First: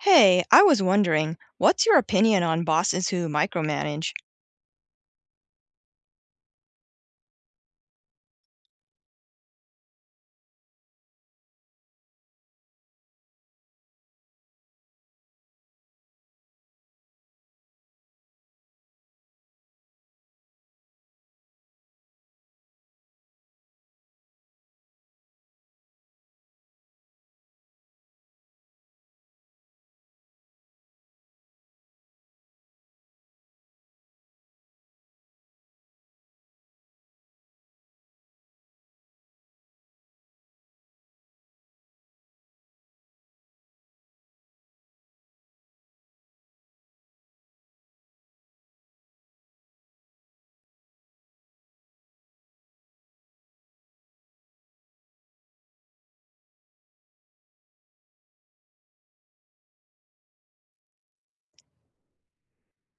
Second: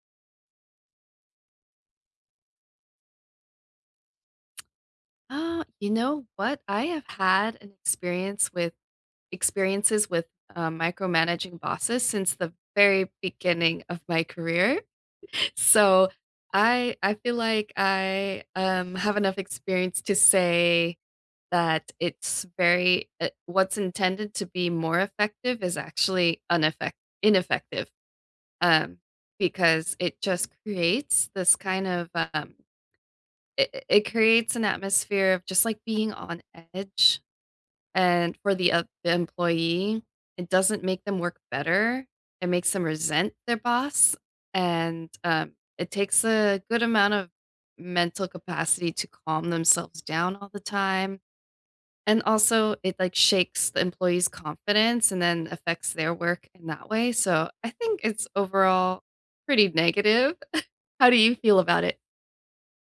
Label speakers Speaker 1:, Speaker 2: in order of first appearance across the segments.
Speaker 1: Hey, I was wondering, what's your opinion on bosses who micromanage?
Speaker 2: Oh, you know what? I have had an experience with experiences with micromanaging bosses since the very beginning of my career. So I feel like I have enough experience to say that it's very what's intended to be more effective is actually ineffect ineffective um, because it just creates this kind of it creates an atmosphere of just like being on edge, and for the employee, it doesn't make them work better. It makes them resent their boss. And It takes a good amount of mental capacity to calm themselves down all the time. And also, it like shakes the employee's confidence and then affects their work in that way. So I think it's overall pretty negative. How do you feel about it?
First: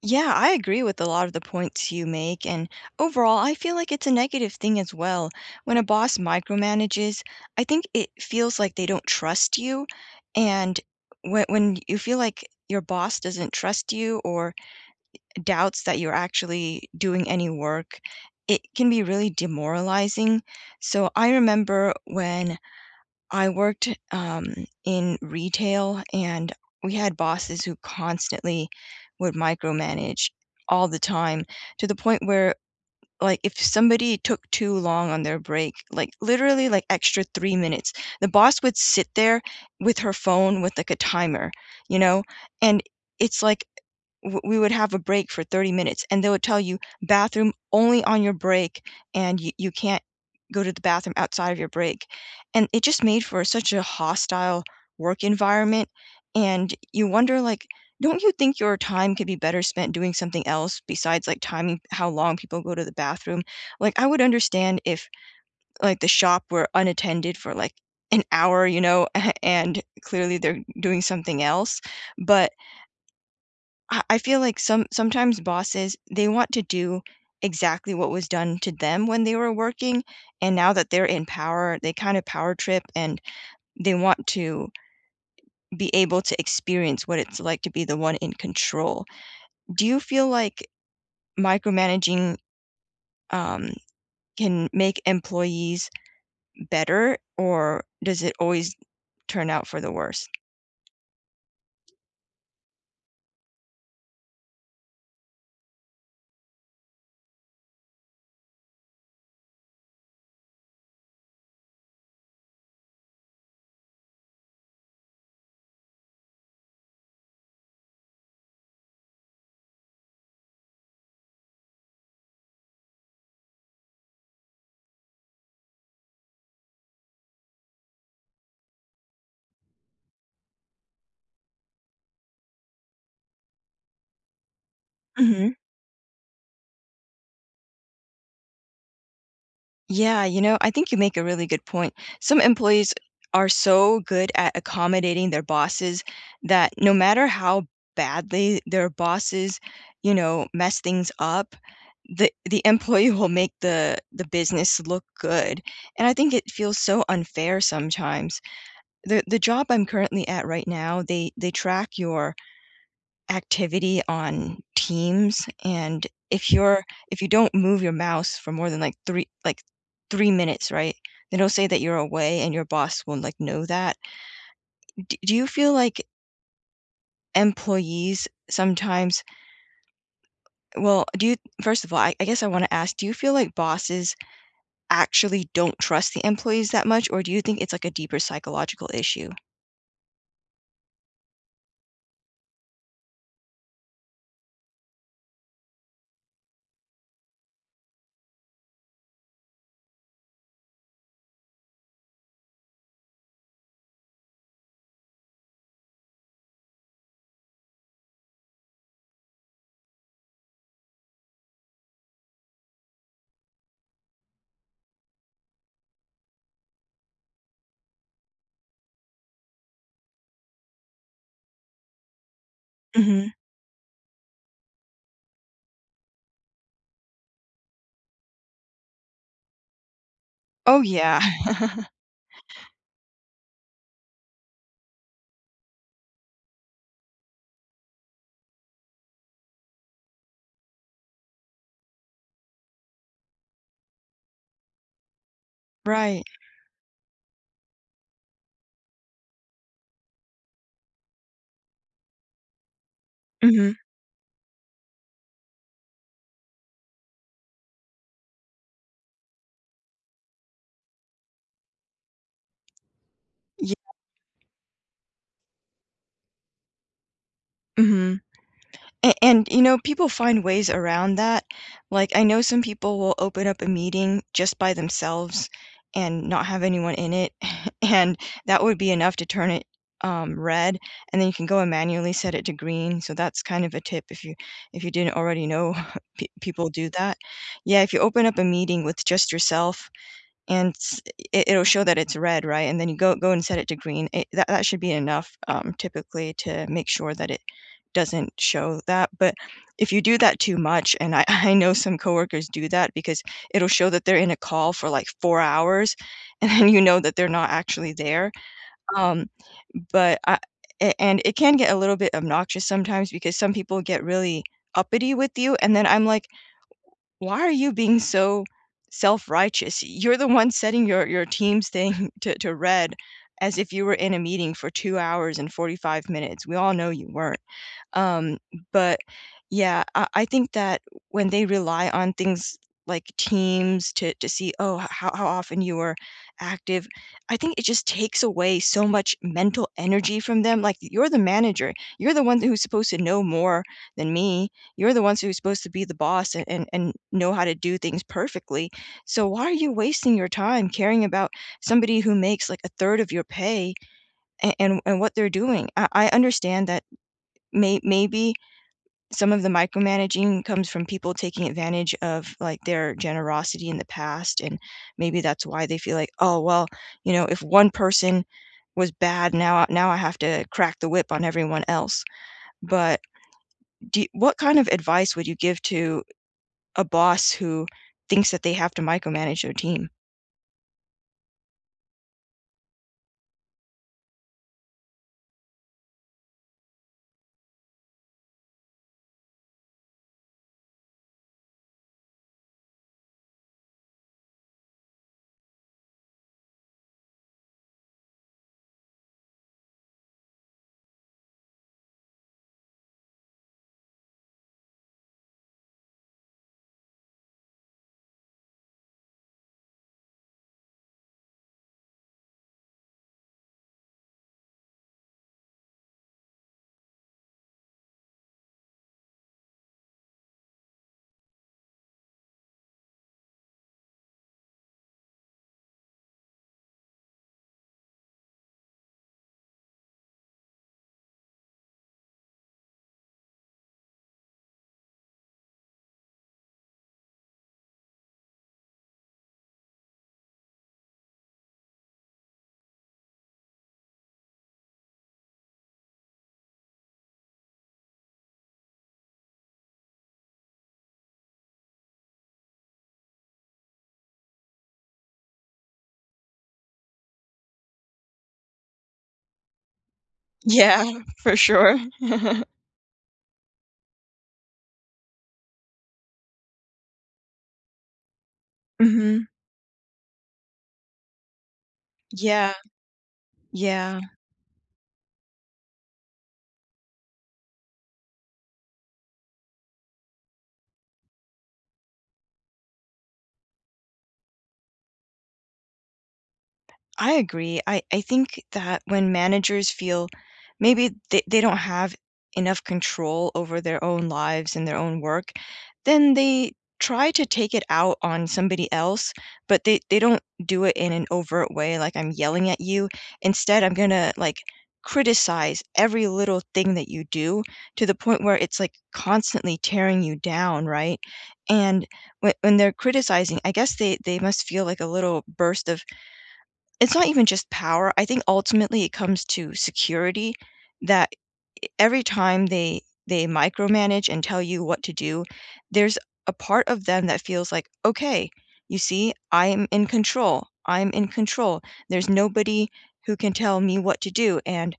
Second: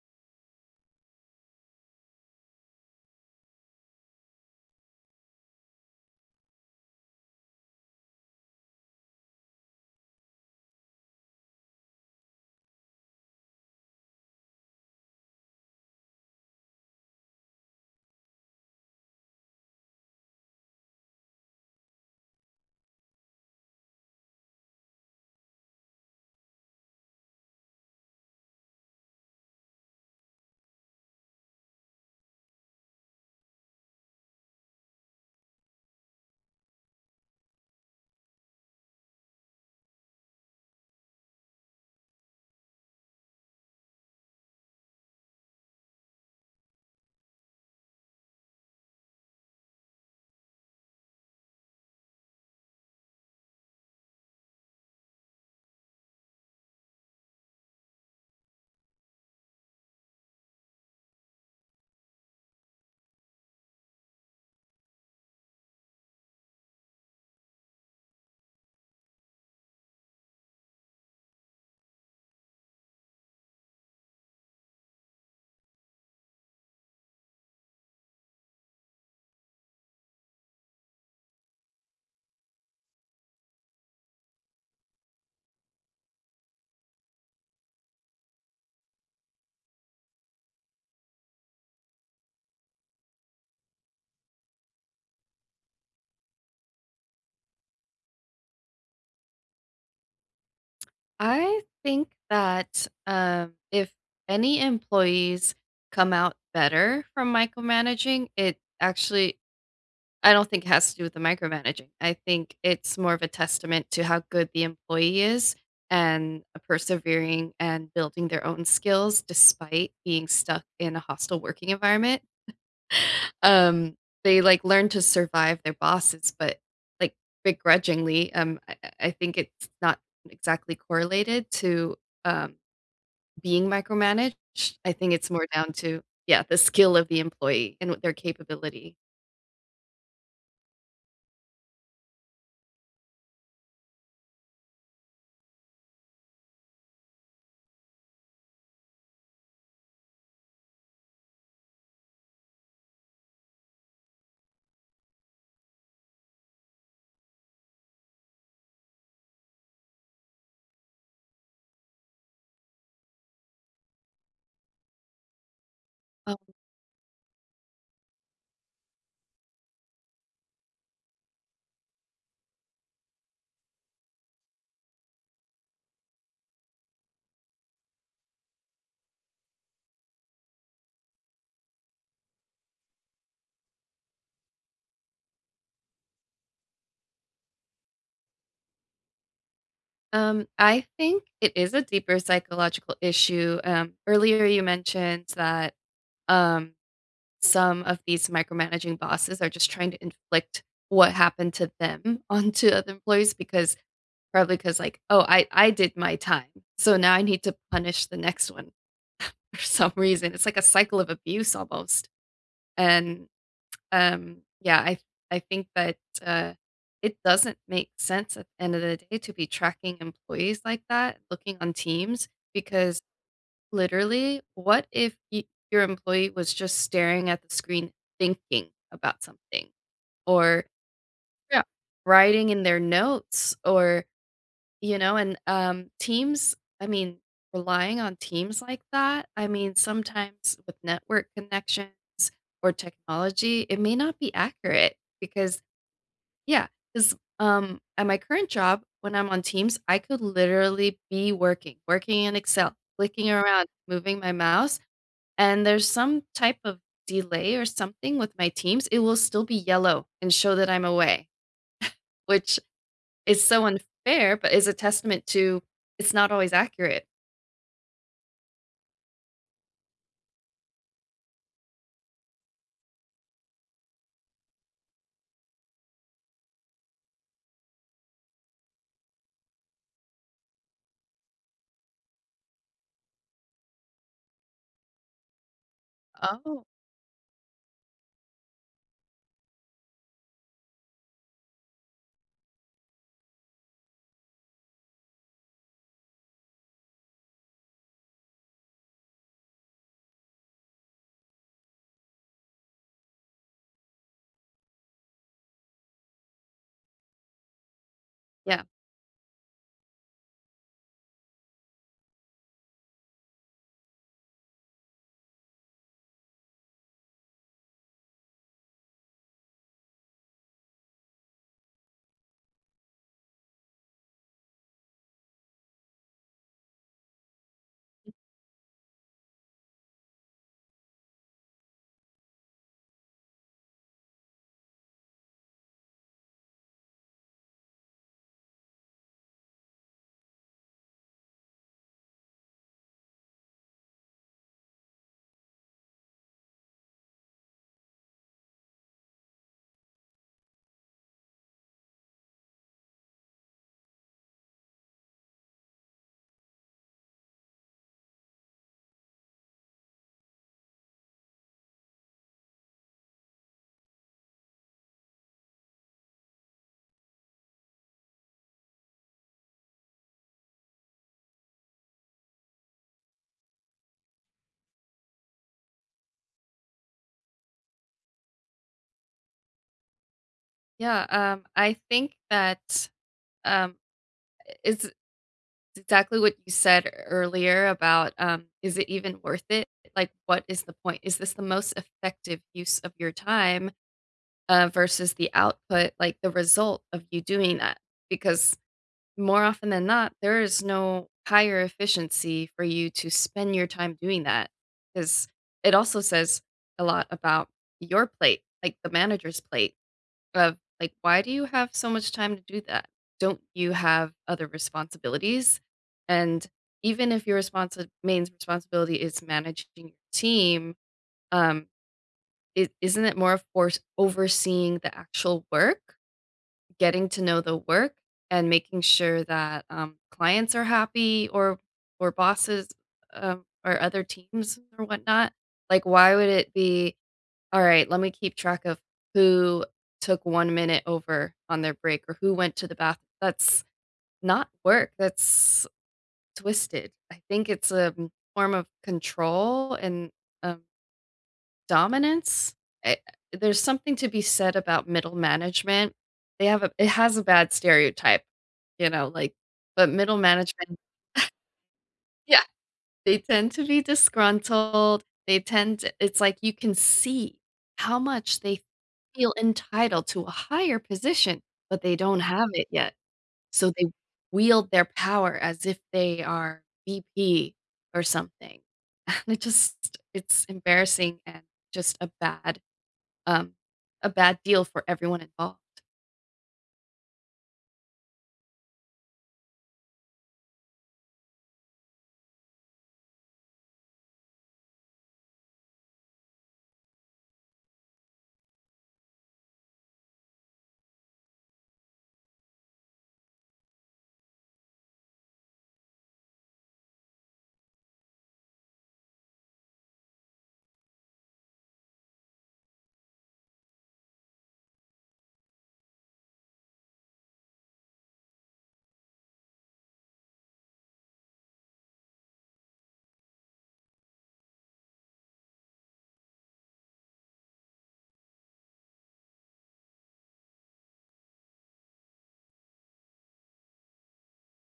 Speaker 1: Yeah, I agree with a lot of the points you make, and overall, I feel like it's a negative thing as well. When a boss micromanages, I think it feels like they don't trust you, and when you feel like your boss doesn't trust you or doubts that you're actually doing any work, it can be really demoralizing. So I remember when I worked, in retail, and we had bosses who constantly would micromanage all the time, to the point where, like, if somebody took too long on their break, like, literally, like, extra 3 minutes, the boss would sit there with her phone with, like, a timer, you know? And it's like, w we would have a break for 30 minutes, and they would tell you, "Bathroom only on your break, and you can't go to the bathroom outside of your break." And it just made for such a hostile work environment, and you wonder, like, don't you think your time could be better spent doing something else besides, like, timing how long people go to the bathroom? Like, I would understand if, like, the shop were unattended for, like, an hour, you know, and clearly they're doing something else, but I feel like sometimes bosses, they want to do exactly what was done to them when they were working, and now that they're in power, they kinda power trip, and they want to be able to experience what it's like to be the one in control. Do you feel like micromanaging um, can make employees better, or does it always turn out for the worse?
Speaker 2: I think that if any employees come out better from micromanaging, it actually, I don't think it has to do with the micromanaging. I think it's more of a testament to how good the employee is and persevering and building their own skills despite being stuck in a hostile working environment. Um, they like learn to survive their bosses, but like begrudgingly, I think it's not exactly correlated to. Um, being micromanaged. I think it's more
Speaker 1: Mhm.
Speaker 2: down to yeah, the skill of the employee and their capability.
Speaker 1: Yeah, you know, I think you make a really good point. Some employees are so good at accommodating their bosses that no matter how badly their bosses, you know, mess things up, the employee will make the business look good. And I think it feels so unfair sometimes. The job I'm currently at right now, they track your activity on Teams, and
Speaker 2: Oh.
Speaker 1: if you don't move your mouse for more than, like, 3 minutes, right, then it'll say that you're away and your boss will, like, know that. D do you feel like employees sometimes well, do you first of all, I guess I wanna ask, do you feel like bosses actually don't trust the employees that much, or do you think it's, like, a deeper psychological issue?
Speaker 2: I think it is a deeper psychological issue. Earlier you mentioned that um, some of these micromanaging bosses are just trying to inflict what happened to them onto other employees because probably because like, oh, I did my time, so now I need to punish the next one for some reason. It's like a cycle of abuse almost, and Um, yeah, I I think that, uh, it doesn't make sense at the end of the day to be tracking employees like that, looking on Teams, because
Speaker 1: Mhm.
Speaker 2: literally, what if y your employee was just staring at the screen thinking about something or
Speaker 1: Oh, yeah.
Speaker 2: Yeah. writing in their notes or you know, and, relying on teams like that, I mean, sometimes with network connections or technology, it may not be accurate because
Speaker 1: Right.
Speaker 2: yeah, at my current job, when I'm on Teams, I could literally be working, working in Excel, clicking around,
Speaker 1: Mhm.
Speaker 2: moving my mouse, and there's some type of delay or something with my Teams, it will still be yellow and show that I'm away, which it's so unfair, but is a testament to it's not always accurate.
Speaker 1: Mhm. A and, you know, people find ways around that. Like, I know some people will open up a meeting just by themselves and not have anyone in it, and that would be enough to turn it, red, and then you can go and manually set it to green, so that's kind of a tip if you didn't already know. pe
Speaker 2: Oh,
Speaker 1: people do that. Yeah, if you open up a meeting with just yourself and s it it'll show that it's red, right? And then you go and set it to green. It that that should be enough, typically, to make sure that it doesn't show that, but if you do that too much, and I I know some coworkers do that because it'll show that they're in a call for, like, 4 hours, and then you know that they're not actually there,
Speaker 2: yeah.
Speaker 1: um, but I a and it can get a little bit obnoxious sometimes because some people get really uppity with you, and then I'm like, why are you being so self-righteous? You're the one setting your team's thing to red as if you were in a meeting for 2 hours and 45 minutes. We all know you weren't. Um, but yeah, I think that when they rely on things like teams to see, oh, how often you are active, I think it just takes away so much mental energy from them. Like, you're the manager, you're the one who's supposed to know more than me. You're the ones who's supposed to be the boss, and, know how to do things perfectly. So why are you wasting your time caring about somebody who makes like a third of your pay, and, what they're doing? I understand that, maybe some of the micromanaging comes from people taking advantage of, like, their generosity in the past, and maybe that's why they feel like, "Oh, well, you know, if one person was bad, now I have to crack the whip on everyone else." But do what kind of advice would you give to a boss who thinks that they have to micromanage their team?
Speaker 2: Yeah, I think that, um, it's exactly what you said earlier about, is it even worth it? Like, what is the point? Is this the most effective use of your time, versus the output, like, the result of you doing that? Because more often than not, there is no higher efficiency for you to spend your time doing that, because it also says a lot about your plate, like, the manager's plate of, like, "Why do you have so much time to do that? Don't you have other responsibilities?" And even if your responsi main responsibility is managing your team, um, I isn't it more of course overseeing the actual work? Getting to know the work and making sure that clients are happy or bosses or other teams or whatnot. Like, why would it be all right? Let me keep track of who took 1 minute over on their break or who went to the bathroom. That's not work. That's twisted. I think it's a form of control and um, dominance? Eh, there's something to be said about middle management. They have a it has a bad stereotype, you know, like but middle management
Speaker 1: Yeah, for sure.
Speaker 2: yeah, they tend to be disgruntled. They tend to it's like you can see how much they
Speaker 1: Mhm.
Speaker 2: feel entitled to a higher position, but they don't have
Speaker 1: Yeah,
Speaker 2: it yet. So they
Speaker 1: yeah.
Speaker 2: wield their power as if they are VP or something. And it just it's embarrassing and just um, a bad deal for everyone involved.
Speaker 1: I agree. I think that when managers feel maybe they don't have enough control over their own lives and their own work, then they try to take it out on somebody else, but they don't do it in an overt way, like, I'm yelling at you. Instead, I'm going to, like, criticize every little thing that you do, to the point where it's like constantly tearing you down, right? And when they're criticizing, I guess they must feel like a little burst of, it's not even just power, I think ultimately it comes to security, that every time they micromanage and tell you what to do, there's a part of them that feels like, "Okay, you see, I'm in control. I'm in control. There's nobody who can tell me what to do, and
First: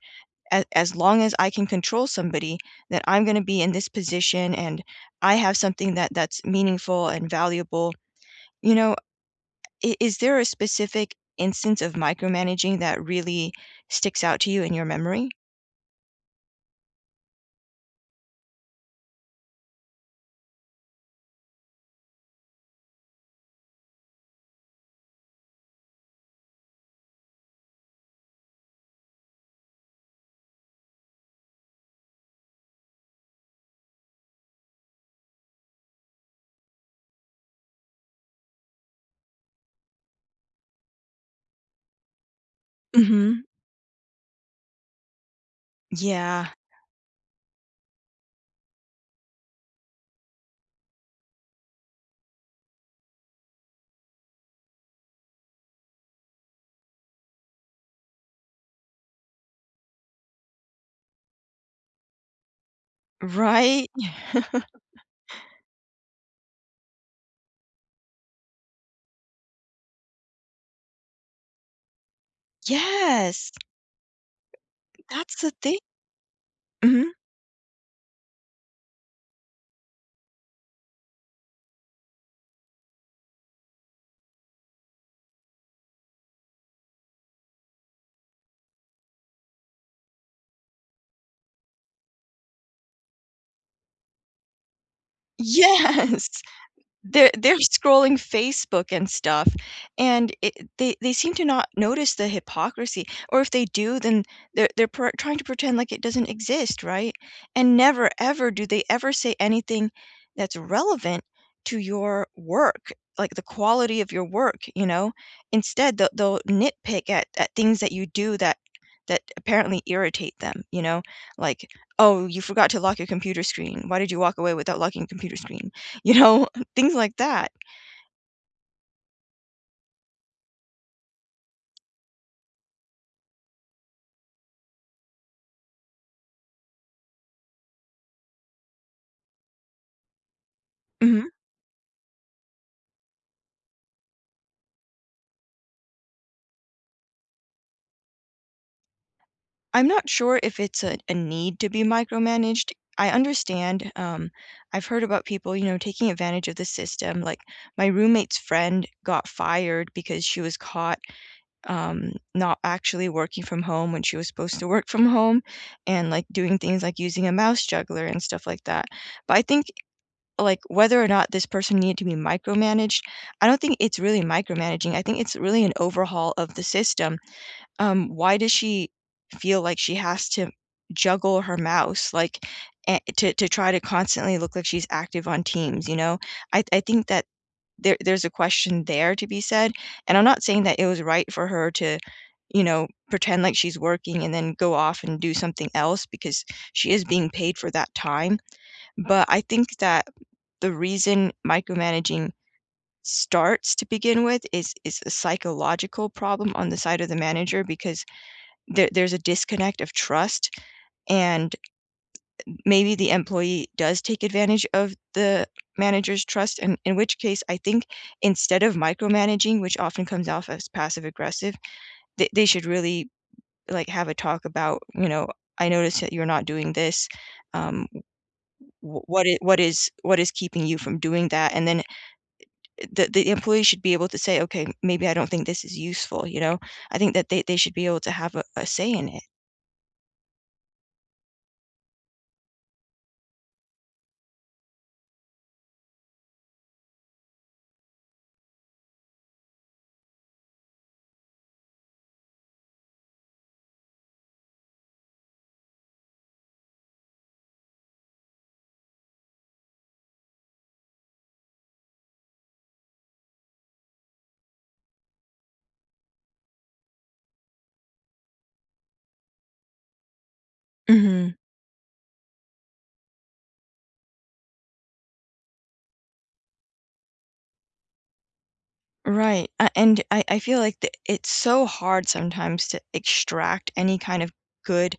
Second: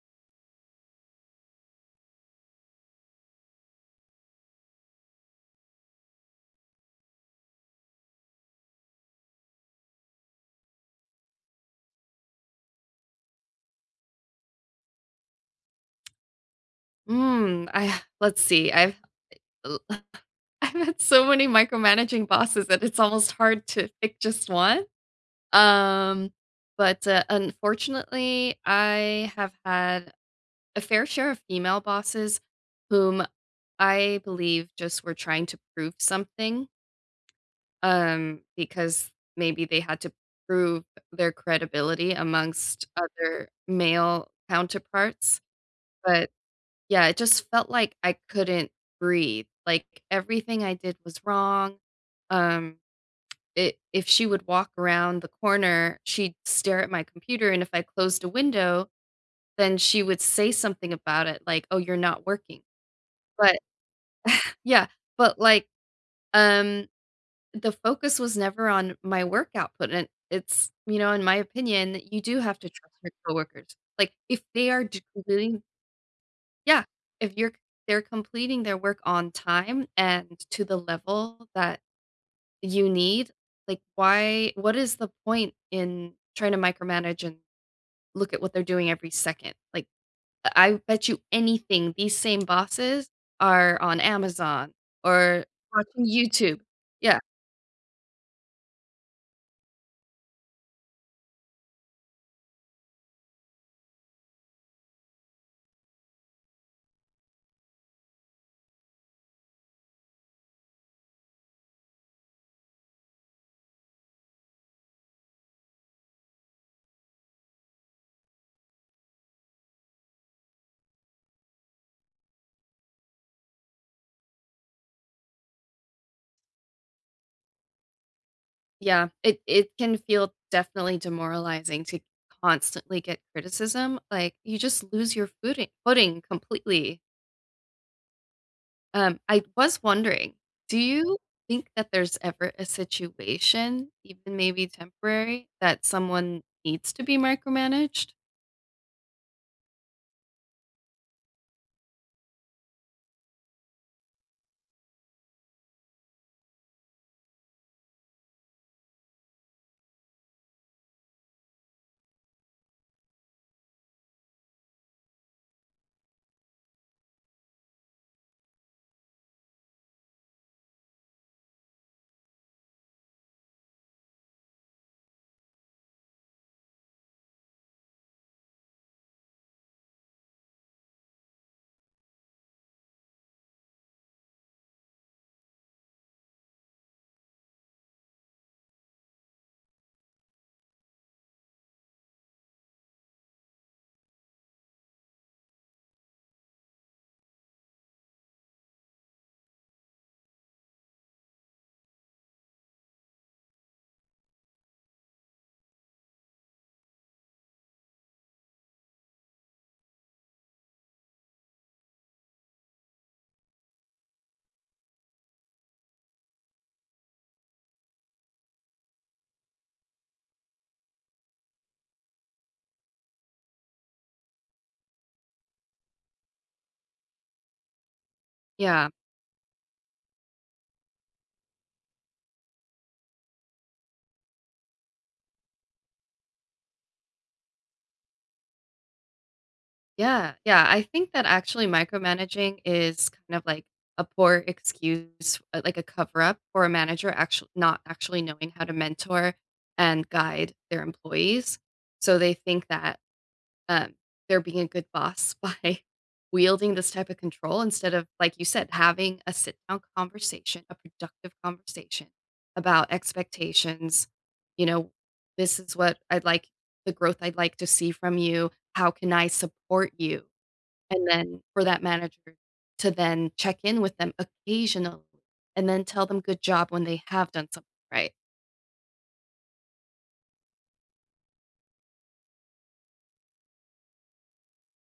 Speaker 1: as long as I can control somebody, then I'm gonna be in this position, and I have something that's meaningful and valuable." You know, I is there a specific instance of micromanaging that really sticks out to you in your memory?
Speaker 2: Mm, I let's see. I've i I've had so many micromanaging bosses that it's almost hard to pick just one. Um, but unfortunately, I have had a fair share of female bosses whom I believe just were trying to prove something because maybe they had to prove their credibility amongst
Speaker 1: Mhm.
Speaker 2: other male counterparts. But
Speaker 1: Yeah.
Speaker 2: yeah, it just felt like I couldn't breathe, like, everything I did was wrong, um, it if she would walk around the corner, she'd stare at my computer, and if I closed a window, then she would say something about it, like, "Oh, you're not working." But
Speaker 1: Right?
Speaker 2: yeah, but, like, um, the focus was never on my work output, and it's you know, in my opinion, you do have to trust your
Speaker 1: Yes.
Speaker 2: coworkers. Like, if they are
Speaker 1: That's the
Speaker 2: doing.
Speaker 1: thing.
Speaker 2: Yeah,
Speaker 1: Mhm.
Speaker 2: if you're they're completing their work on time and to the level that you need, like, why what is the point in trying to micromanage and look at what they're doing every second? Like, I bet you anything these same bosses are on Amazon or watching
Speaker 1: Yes.
Speaker 2: YouTube. Yeah,
Speaker 1: They're scrolling Facebook and stuff, and it they seem to not notice the hypocrisy, or if they do, then they're per trying to pretend like it doesn't exist, right? And never, ever do they ever say anything that's relevant to your work, like the quality of your work, you know? Instead, they'll nitpick at things that you do that apparently irritate them, you know? Like, "Oh, you forgot to lock your computer screen. Why did you walk away without locking your computer screen?" You know? Things like that.
Speaker 2: yeah, it can feel definitely demoralizing to constantly get criticism, like, you just lose your footing completely. I was wondering, do you
Speaker 1: Mhm.
Speaker 2: think that there's ever a situation, even maybe temporary, that someone needs to be micromanaged?
Speaker 1: I'm not sure if it's a need to be micromanaged. I understand, I've heard about people, you know, taking advantage of the system, like, my roommate's friend got fired because she was caught, not actually working from home when she was supposed to work from home and, like, doing things like using a mouse juggler and stuff like that. But I think, like, whether or not this person needed to be micromanaged, I don't think it's really micromanaging. I think it's really an overhaul of the system. Why does she feel like she has to juggle her mouse, like, to try to constantly look like she's active on Teams, you know? I think that there's a question there to be said, and I'm not saying that it was right for her to, you know, pretend like she's working and then go off and do something else because she is being paid for that time, but I think that the reason micromanaging starts to begin with is a psychological problem on the side of the manager because there's a disconnect of trust, and maybe the employee does take advantage of the manager's trust, and in which case I think, instead of micromanaging, which often comes off as passive aggressive, they should really, like, have a talk about, you know, "I noticed that you're not doing this. Um,
Speaker 2: Yeah.
Speaker 1: w what I what is keeping you from doing that?" And then the employee should be able to say, "Okay, maybe I don't think this is useful," you know? I think that they should be able to have a say in it.
Speaker 2: Yeah. Yeah. I think that actually micromanaging is kind of like a poor excuse, like a cover up for a manager actually not actually knowing how to mentor and guide their employees. So they think that um, they're being a good boss by wielding this type of control instead of, like you said, having a sit down conversation, a productive conversation about expectations. You know, this is what I'd like, the growth I'd like to see from you. How can I support you? And
Speaker 1: Mhm.
Speaker 2: then for that manager to then check in with them occasionally and then tell them good job when they have done something right.
Speaker 1: Right, a and I feel like th it's so hard sometimes to extract any kind of good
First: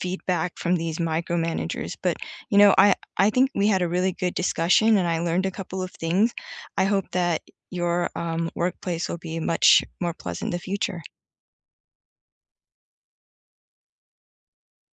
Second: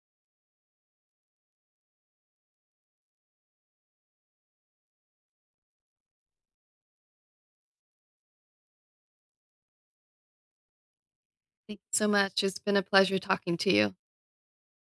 Speaker 1: feedback from these micromanagers, but, you know, I think we had a really good discussion, and I learned a couple of things. I hope that your, workplace will be much more pleasant in the future.
Speaker 2: Thank you so much. It's been a pleasure talking to you.